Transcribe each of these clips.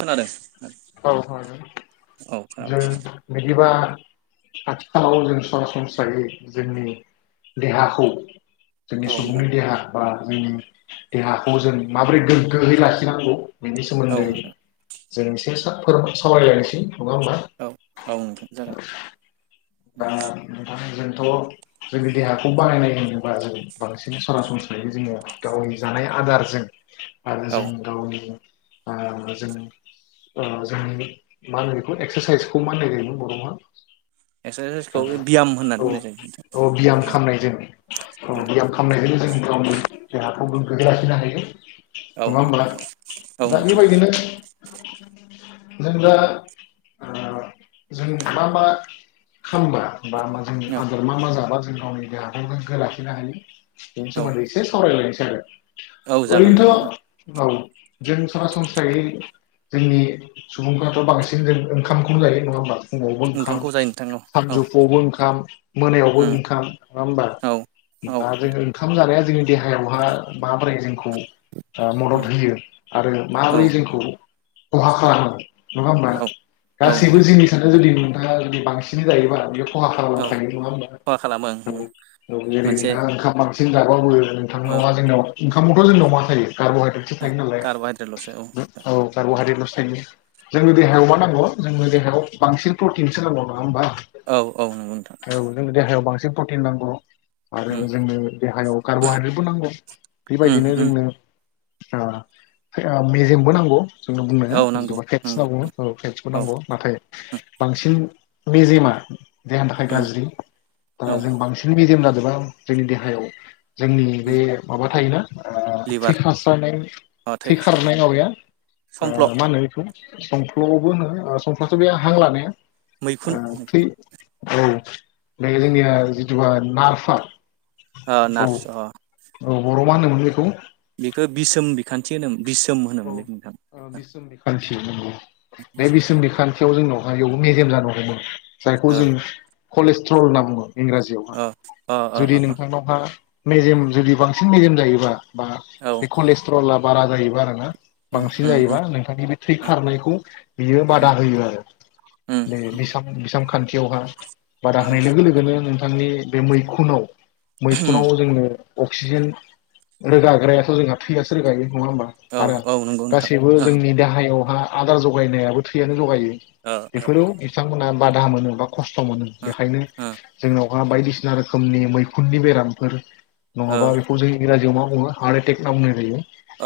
खोनादों औ औ औ जों खोनागासिनो बिदिबा आथिखालाव जों सरासनस्रायै जोंनि देहाखौ जोंनि औ नोंथां सुबुंनि देहा बा जोंनि देहाखौ जों माबोरै गोग्गोयै लाखिनांगौ। बिनि औ सोमोन्दै नोंथां जों एसे सा फोर सावरायलानोसै नङा होमबा औ औ नोंथां जागोन दा नोंथांजों। थ' जोंनि देहाखौ बानायनाय होनोबा जों बांसिन सरासनस्रायै जोङो गावनि जानाय आदारजों आरो औ जों गावनि ओ जों ओ जोंनि मा होनो बिखौ एक्सारसाइसखौ मा होननाय जायोमोन एक्सारसाइसखौ बर'हा ब्याम होननानै औ बुंनाय जायो नोंथां औ बियाम ब्याम खामनायजों औ बियाम खामनायजोंनो जों गाव गावनि देहाखौ गोख्रोङै लाखिनो हायो। औ नङा होमब्ला? नोंथां औ दा नोंथां बेबायदिनो जों दा ओ जों मा मा खालामबा बा [unintelligible] जोंनि आदार मा मा जाबा जों गावनि देहाखौ गोग्गो लाखिनो हायो। बिनि औ सोमोन्दै एसे सावरायलायनो औ [unintelligible] जागोन नोंथां ओरैनोथ' जागोन औ। जों सरासनस्रायै जोंनि सुबुंफ्राथ' बांसिन जों ओंखामखौनो जायो। नङा होमबा? फुङावबो ओंखाम, ओंखामखौ जायो नोंथां औ औ सानजौफुआवबो ओंखाम, मोनायावबो उम ओंखाम, नङा होमबा? औ औ उम होनबा जोङो ओंखाम जानाया जोंनि देहायावहा माबोरै जोंखौ आ मदद होयो आरो औ माबोरै जोंखौ खहा खालामो नङा होमबा? औ औ गासैबो नोंथां जिनिसानो जुदि नोंथाङा जुदि बांसिनै जायोबा बेयो खहा औ खालामखायो नङा होमबा? खहा खालामो ओं औ उम औ जेरै मोनसे नोंथाङा ओंखाम बां जों जाबो औ नोंथांनाव मा जोंनाव ओंखामावथ' जोंनाव मा थायो कार्बहाइड्रेटसो थायो नालाय, कार्ब'हाइद्रेटल'सो औ औ। [unintelligible] सायनिस जोंनो देहायाव मा नांग'? जोंनो देहायाव बांसिन प्रटिनसो नांगौ नङा होमबा? औ औ नंगौ नोंथां। औ जोंनो देहायाव बांसिन प्रटिन उम उम उम जोंनो औ बुंनाया जिथु नांगौ बा फेटस नंगौ होनना बुङो। औ फेटसबो औ नांगौ। नाथाय बांसिन मेजेमा देहानि थाखाय उम गाज्रि। ओ औ जों बांसिन मेजेम जाजोबा जोंनि देहायाव जोंनि उम बे माबा थायोना ओ थै लिभार खास्रानाय अ थै होसोनाय खारनाय माबाया ओ समफ्ल' मा होनो बिखौ संफ्लुआवबो होनो ओ संफ्लुआथ' बे हां लानाया ओ मैखुन थै औ। बे जोंनिया जिथुुबा नारफार ओ नार्स अ बर'आव मा होनोमोन बेखौ? बेखो बिसोम बिखान्थि होनोमोन। औ ओ बिसोम बिखान्थि नंगौ। बे बिसोम बिखान्थियाव जोंनावहाय एयावबो मेजेम जानो हमो। जायखौ ओ जोंङो कलेस्ट्रल होनना बुङो। इंराजियाव मा ओ ओ ओ जुदि ओ नोंथांनावहा मेजेम जुदि बांसिन मेजेम जायोबा बा औ बे खलेस्ट्लआ बारा जाहैबा आरो ना उम बांसिन उम उम जायोबा नोंथांनि बे थै खारनायखौ बियो बादा होयो आरो उम बे बिसाम बिसामखान्थि थिआवहा बादा उम होनाय लोगो लोगोनो नोंथांनि बे मैखुनाव उम मैखुनाव जोंनो अक्सिजेन रोगाग्रायाथ' जोंहा थैयासो रोगाय नङा होमबा औ आरो औ नंगौ नोंथां गासैबो ओ जोंनि देहायाव आ आदार जगायनायाबो थैयानो जगायो ओ ओ बेफोरो बिथांमोना बादा मोनोबा खस्थ' मोनो बेखायनो ओ जोंनाव मा बायदिसिना रोखोमनि मैखुननि बेरामफोर ओ नङाबा बेखौ जों इंराजियाव मा हार्ट एटेक ना बुंनाय जायो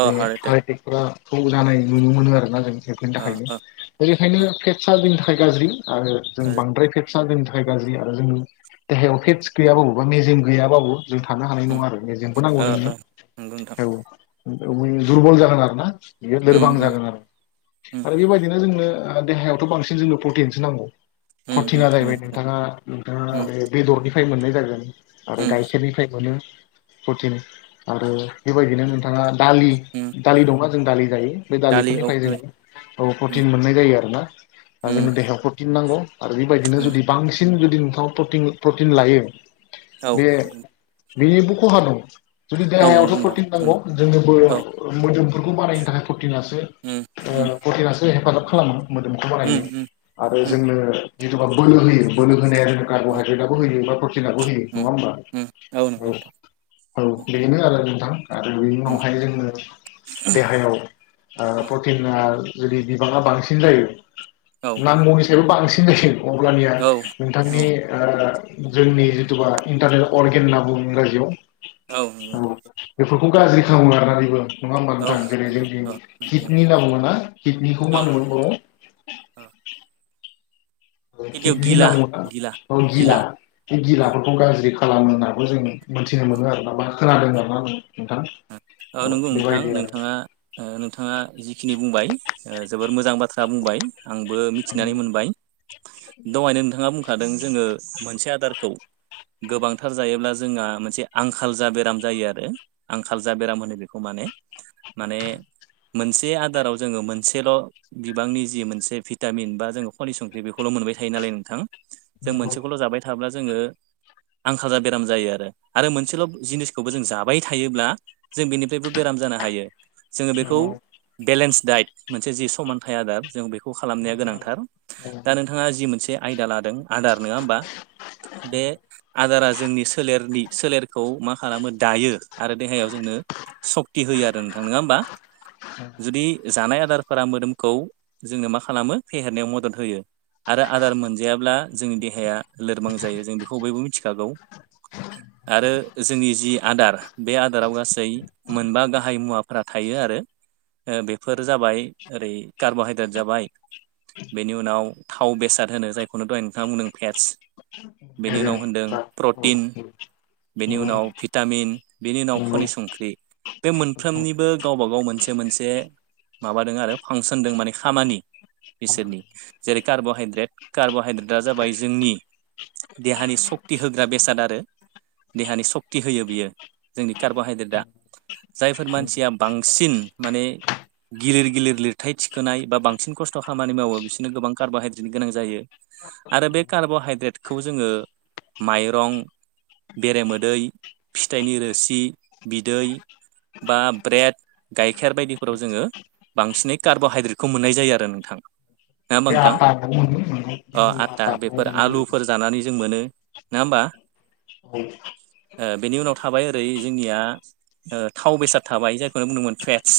अ हार्ट एटेक मा थौ जानाय नुनो मोनो आरोना जों बेफोरनि ओ थाखायनो ओ बे ओ ओंखायनो फेत्सा जोंनि थाखाय गाज्रि आरो जों बांद्राय फे आ जोंनि थाखाय गाज्रि आरो जोंनि देहायाव फेटस गैयाबाबो बा मेजेम गैयाबाबो जों थानो हानाय उम नङा आरो मेजेमखौ नांगौ ओ जोंनो ओ नंगौ नोंथां औ [unintelligible] दुरबल जागोन आरो ना बियो उम लोरबां उम जागोन आरो उम आरो बेबायदिनो जोंनो दा देहायावथ' बांसिन जोंनो प्रतटिनसो नांगौ उम प्रटिना उम नंगौ जाहैबाय नोंथां नोंथाङा नोंथाङा उम बे बेदरनि फाय मोननाय जागोन आरो उम गाइखेरनिफ्राय मोनो प्रटिन आरो बेबायदिनो नोंथाङा उम दालि दालि दंना जों दालि जायो। बे दालि औ दालिफोरनिफ्राय ओइ जोङो औ उम प्रटिन मोननाय जायो आरोना दा उम जोंनो देहायाव प्रटिन नांगौ। आरो बेबायदिनो उम जुदि बांसिन जु दि नोंथां प्रटिन प्रटिन लायो औ बे बेनिबो खहा दं जुदि औ नंगौ देहायावथ' नोंथां प्रटिन उम नांगौ जोंनो बोलो औ मोदोमफोरखौ बानायनो थाखाय प्र टिनासो उम ओ उम प्रटिनासो हेफाजाब खालामो। मोदोमखौ बाहायनो उम उम आरो जोंनो बा बोलो होयो बोलो होनाया जों उम कार्ब'हाइद्रेटआबो होयो बा प्रटिनाबो होयो नङा उम होमबा उम नंगौ औ नोंथां औ बेनो आरो मोजां आरो बेनि उम उनावहाय जोङो देहायाव ओ प्रटिना जुदि बिबाङा बांसिन जायो औ नांगौनि सेबो बांसिनो सो अब्लानिया औ नोंथांनि औ ओ जोंनि जिथुबा इन्टारनेल अर्गेन होनना बुंङो इंराजियाव औ नोंगौ नोंथां फोरखौ गाज्रि खालामो आरोना बेबो नङा होमबा औ नोंथां जेरै नंगौ औ जोंनि नंगौ नंगौ किडनि औ होनना बुङोना किडनिखौ मा नंगौ होनोमोन बर'आव? औ गिबियाव किडनि गिला होनना बुङो ना गिला औ गिला बे उम गिलाफोरखौ गाज्रि खा खालामो होनना बो जों मोनथिनो उम मोनो आरोना बा खोनादों आरो ना नोंथां औ नोंगौ नोंथां बेबायदि आरो नोंथाङा ओ नोंथाङा जिखिनि बुंबाय ओ जोबोर मोजां बाथ्रा बुंबाय आंबो बो मिथिनानै मोनबाय दहायनो नोंथाङा बुं खादों जोङो मोनसे आदारखौ गोबांथार जायोब्ला जोंहा मोनसे आंखाल जा बेराम जायो आरो आंखाल जा‌ बेराम होनो बेखौ माने माने मोनसे आदाराव जोङो मोनसेल' बिबांनि जि मोनसे भिटामिन बा जोङो खनि संख्रि बेखौल' मोनबाय थायो नालाय नोंथां। जों नंगौ मोनसेखौल' जाबाय थाब्ला जोङो आंखालजा बेराम जायो आरो आरो मोनसेल' जिनिसखौबो जों जाबाय थायोब्ला जों बेनिफ्रायबो बेराम जानो हायो। जोङो बेखौ नंगौ बेलेन्स दाइट मोनसे जि समानथाय आदार जों बे खौ खालामनाया गोनांथार दा नोंथाङा जि मोनसे आयदा लादों आदार नोङा होमबा बे आदारा जोंनि सोलेरनि। सोलेरखौ मा खालामो दायो आरो देहायाव जोंनो सक्ति होयो आरो नोंथां नङा होमबा जुदि जानाया आदारफोरा मोदोमखौ जोंनो मा खालामो फेहेरनायाव मदद होयो आरो आदार मोनजायाब्ला जोंनि देहाया लोरबां जायो जों बेखौ बयबो मिथिखागौ आरो जोंनि जि आदार बे आदाराव गासै मोनबा गाहाय मुवाफोरा थायो आरो बेफोर जाबाय ओरै कार्ब'हाइद्रेट जाबाय बेनि उनाव थाव बेसाद होनो जायखौनो दहाय नोंथांआ बुंदों फेट्स बेनि उनाव होनदों प्रटिन बेनि उनाव भिटामिन बेनि उनाव खनि संख्रि बे मोनफ्रोमनिबो गावबा गाव मोनसे मोनसे माबादों आरो फांसन दं माने खामानि बिसोरनि जेरै कार्ब'हाइद्रेट कार्ब'हाइद्रेटआ जाबाय जोंनि देहानि सक्ति होग्रा बेसाद आरो देहानि सक्ति होयो बियो जोंनि कार्ब'हाइद्रेटआ जायफोर मानसिया बांसिन माने गिलिर गिलिर लिरथाय थिखोनाय बा बांसिन खस्थ' खामानि मावो बिसोरनो गोबां कार्ब'हाइद्रेटनि गोनां जायो आरो बे कार्ब'हाइद्रेटखौ जोङो माइरं बेरेमोदै फिथाइनि रोसि रोसि बिदै बा ब्रेड गाइखेर बायदिफोराव जोङो बांसिनै कार्ब'हाइद्रेटखौ मोननाय जायो आरो नोंथां नङा होमबा नोंथां ओ आटा [inaudible] ना होमबा औ बेनि उनाव थाबाय ओरै ओरै जोंनिया थाव बेसाद थाबाय जायखौनो बुंदोंमोन फेटस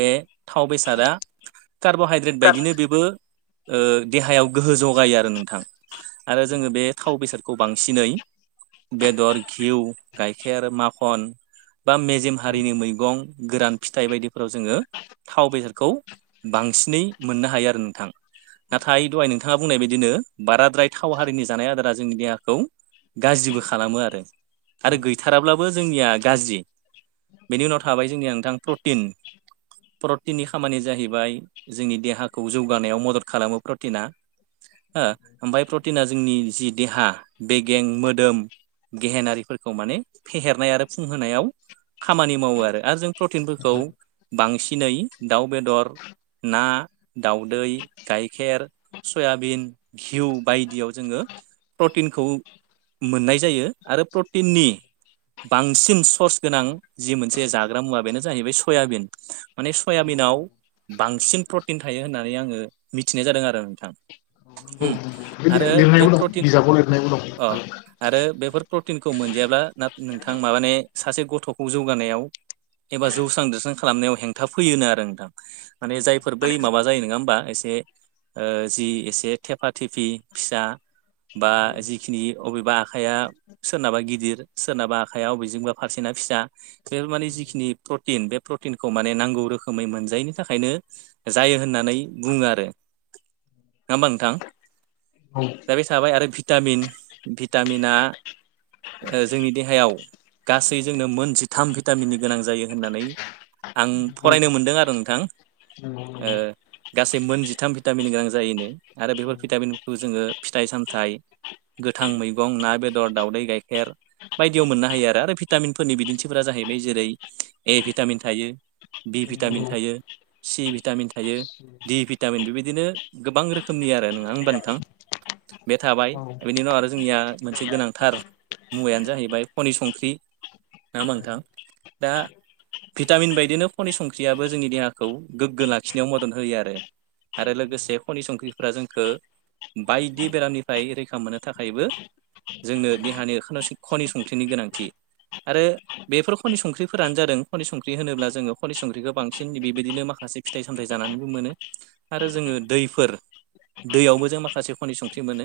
बे थाव बेसादा कार्बहाइद्रेट बायदिनो बेबो देहायाव गोहो जगायो आरो नोंथां आरो नंगौ जोङो बे थाव बेसादखौ बांसिनै बेदर घिउ गाइखेर माखन बा मेजेम नंगौ हारिनि मैगं गोरान फिथाइ बायदिफोराव जोङो थाव बेसादखौ बांसिनै मोननो हायो आरो नोंथां नाथाय दहाय नोंथाङा बुंनाय बायदिनो बाराद्राय थाव हारिनि जानाय आदारा जोंनि देहाखौ गाज्रिबो खालामो आरो आरो गैथाराब्लाबो जोंनिया गाज्रि बेनि उनाव थाबाय जोंनिया नोंथां प्रटिन प्रटिननि खामानिया जाहैबाय जोंनि देहाखौ जौगानायाव मदद खालामो प्रटिना हो ओमफ्राय प्रटिना जोंनि जि देहा बेगें मोदोम गेहेनारिफोर खौ माने फेहेरनाय आरो फुंहोनायाव खामानि मावो आरो आरो जों प्रटिनफोरखौ नंगौ बांसिनै दाउ बेदर ना दाउदै गाइखेर सयाबिन घिउ बायदियाव जोङो प्रटिनखौ मोननाय जायो आरो प्रटिन प्रटिननि बांसिन सर्स गोनां जि मोनसे जाग्रा मुवा बेनो जाहैबाय सयाबिन माने नंगौ सयाबिनाव बांसिन प्रटिन थायो होननानै आङो मिथिनाय जादों आरो नोंथां बे आरो बे लिरनायबो दं प्रटिन बिजाबाव लिरनायबो अ दं आरो बेफोर प्रटिन मोनजायाब्ला ना नोंथां माबे सासे गथ'खौ जौगानायाव एबा जौस्रां देरस्रां खालामनायाव हेंथा फैयोनो आरो नोंथां माने जायफोर बै माबा जायो नङा होमबा एसे जि एसे थेफा थेफि फिसा बा जिखिनि अबेबा आखाइया सोरनाबा गिदिर सोरनाबा आखाइ बबेजोंबा फारसेना फिसा बे माने जिखिनि प्रटिन बे प्रटिनखौ माने नांगौ रोखोमै मोनजायैनि थाखायनो जायो होननानै बुङो आरो नङा होमबा नोंथां औ नंगौ दा बे थाबाय आरो भिटामिन भिटामिना जोंनि देहायाव गासै जोंनो मोन जिथाम भिटामिननि गोनां जायो होननानै आं फरायनो नोंथां मोनदों आरो नोंथां गोलोन्दैयाव गासै मोन जिथाम भिटामिननि गोनां जायोनो आरो बेफोर भिटामिनखौ जोङो फिथाइ सामथाइ गोथां मैगं ना बेदर दाउदै गाइखेर बायदियाव मोननो हायो आरो भिटामिनफोरनि बिदिन्थिफोरा जाहैबाय जेरै ए भिटामिन थायो बि भिटामिन थायो सि भिटामिन थायो ड भिटामिन बेबायदिनो गोबां रोखोमनि आरो नोंङा होमबा नोंथां बे थाबाय बेनि उनाव आरो जोंनिया मोनसे गोनांथार मुवायानो जाहैबाय खनि संख्रि नाङा होमबा नोंथां दा भिटामिन बायदिनो खनि संख्रियाबो जोंनि देहाखौ गोग्गो लाखिनायाव मदद होयो आरो आरो लोगोसे खनि संख्रिफोरा जोंखौ बायदि बेरामनिफ्राय रैखा मोननो थाखायबो जोंनो देहानि खनि संख्रिनि गोनांथि आरो बेफोर खनि संख्रिफोरानो जादों खनि संख्रि होनोब्ला जोङो खनि संख्रिखौ बांसिन बेबायदिनो माखासे फिथाइ सामथाइ जानानैबो मोनो आरो जोङो दैफोर दैयावबो जों माखासे खनि संख्रि मोनो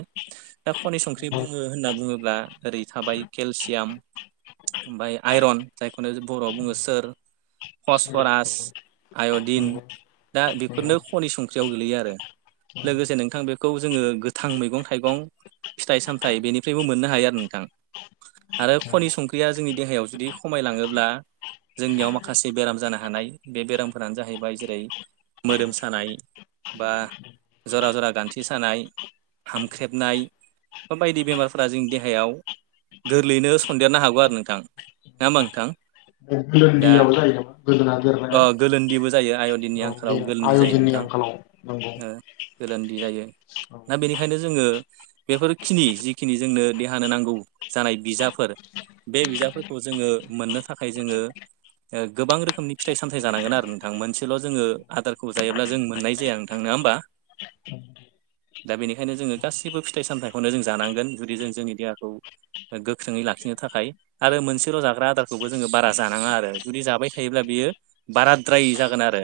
दा खनि संख्रि बुङो होनना बुङोब्ला ओरै थाबाय केलसियाम ओमफ्राय आइरन जायखौनो बर'आव बुङो सोर फसफरास आय'दिन दा बेफोरनो खनि संख्रियाव गोगलैयो आरो लोगोसे नोंथां बेखौ जोङो गोथां मैगं थाइगं फिथाइ सामथायाइ बेनिफ्रायबो मोननो हायो आरो नोंथां आरो खनि संख्रिया जोंनि देहायाव जुदि खमायलाङोब्ला जोंनियाव माखासे बेराम जानो हानाय बे बेरामफोरानो जाहैबाय जेरै मोदोम सानाय बा जरा जरा गान्थि सानाय हामख्रेबनाय बा बायदि बेरारफोरा जोंनि देहायाव गोरलैयैनो सन्देरनो हागौ आरो नोंथां नङा होमबा नोंथां गोलोनदि दा आव जायो नामा गोदोना ओ देरनाया गोलोनदिबो जायो आयरन औ बे आयदिननि आंखालाव नंगौ ओ गोलोनदि जायो औ दा बेनिखायनो जोङो बेफोरखिनि जिखिनि जोंनो देहानो नांगौ जानाय बिजाफोर बे बिजाफोरखौ जोङो मोननो थाखाय जोङो गोबां रोखोमनि फिथाइ सामथाइ जानांगोन आरो नोंथां मोनसेल' जोङो आदारखौ जायोब्ला जों मोननाय जाया नोंथां नङा होमबा दा बेनिखायनो जोङो गासैबो फिथाइ सामथायाइखौनो जों जानांगोन जुदि जों जोंनि देहाखौ गोख्रोङै लाखिनो थाखाय आरो मोनसेल' जाग्रा आदारखौबो जोङो बारा जानाङा आरो जुदि जाबाय थायोब्ला बियो बाराद्राय जागोन आरो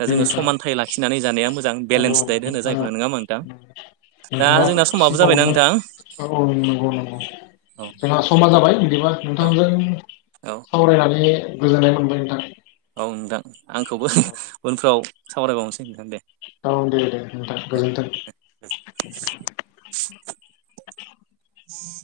दा दे जोङो नोंथां समानथाइ लाखिनानै जानाया मोजां औ बेलेन्स दाइेट होनो नोंथाङा जायखौ नङा होमबा नोंथां दा नोंथाङा जोंना समाबो जाबायना सिगाङावनो नोंथां औ औ नंगौ नंगौ जोंहा नोंथां समा जाबाय बिदिबा औ नोंथांजों औ सावरायना जे गोजोननाय मोनबाय नोंथां औ नोंथां आंखौबो उनफ्राव सावरायबावनोसै नोंथां दे औ दे दे नोंथां दे। गोजोन्थों। [unintelligible]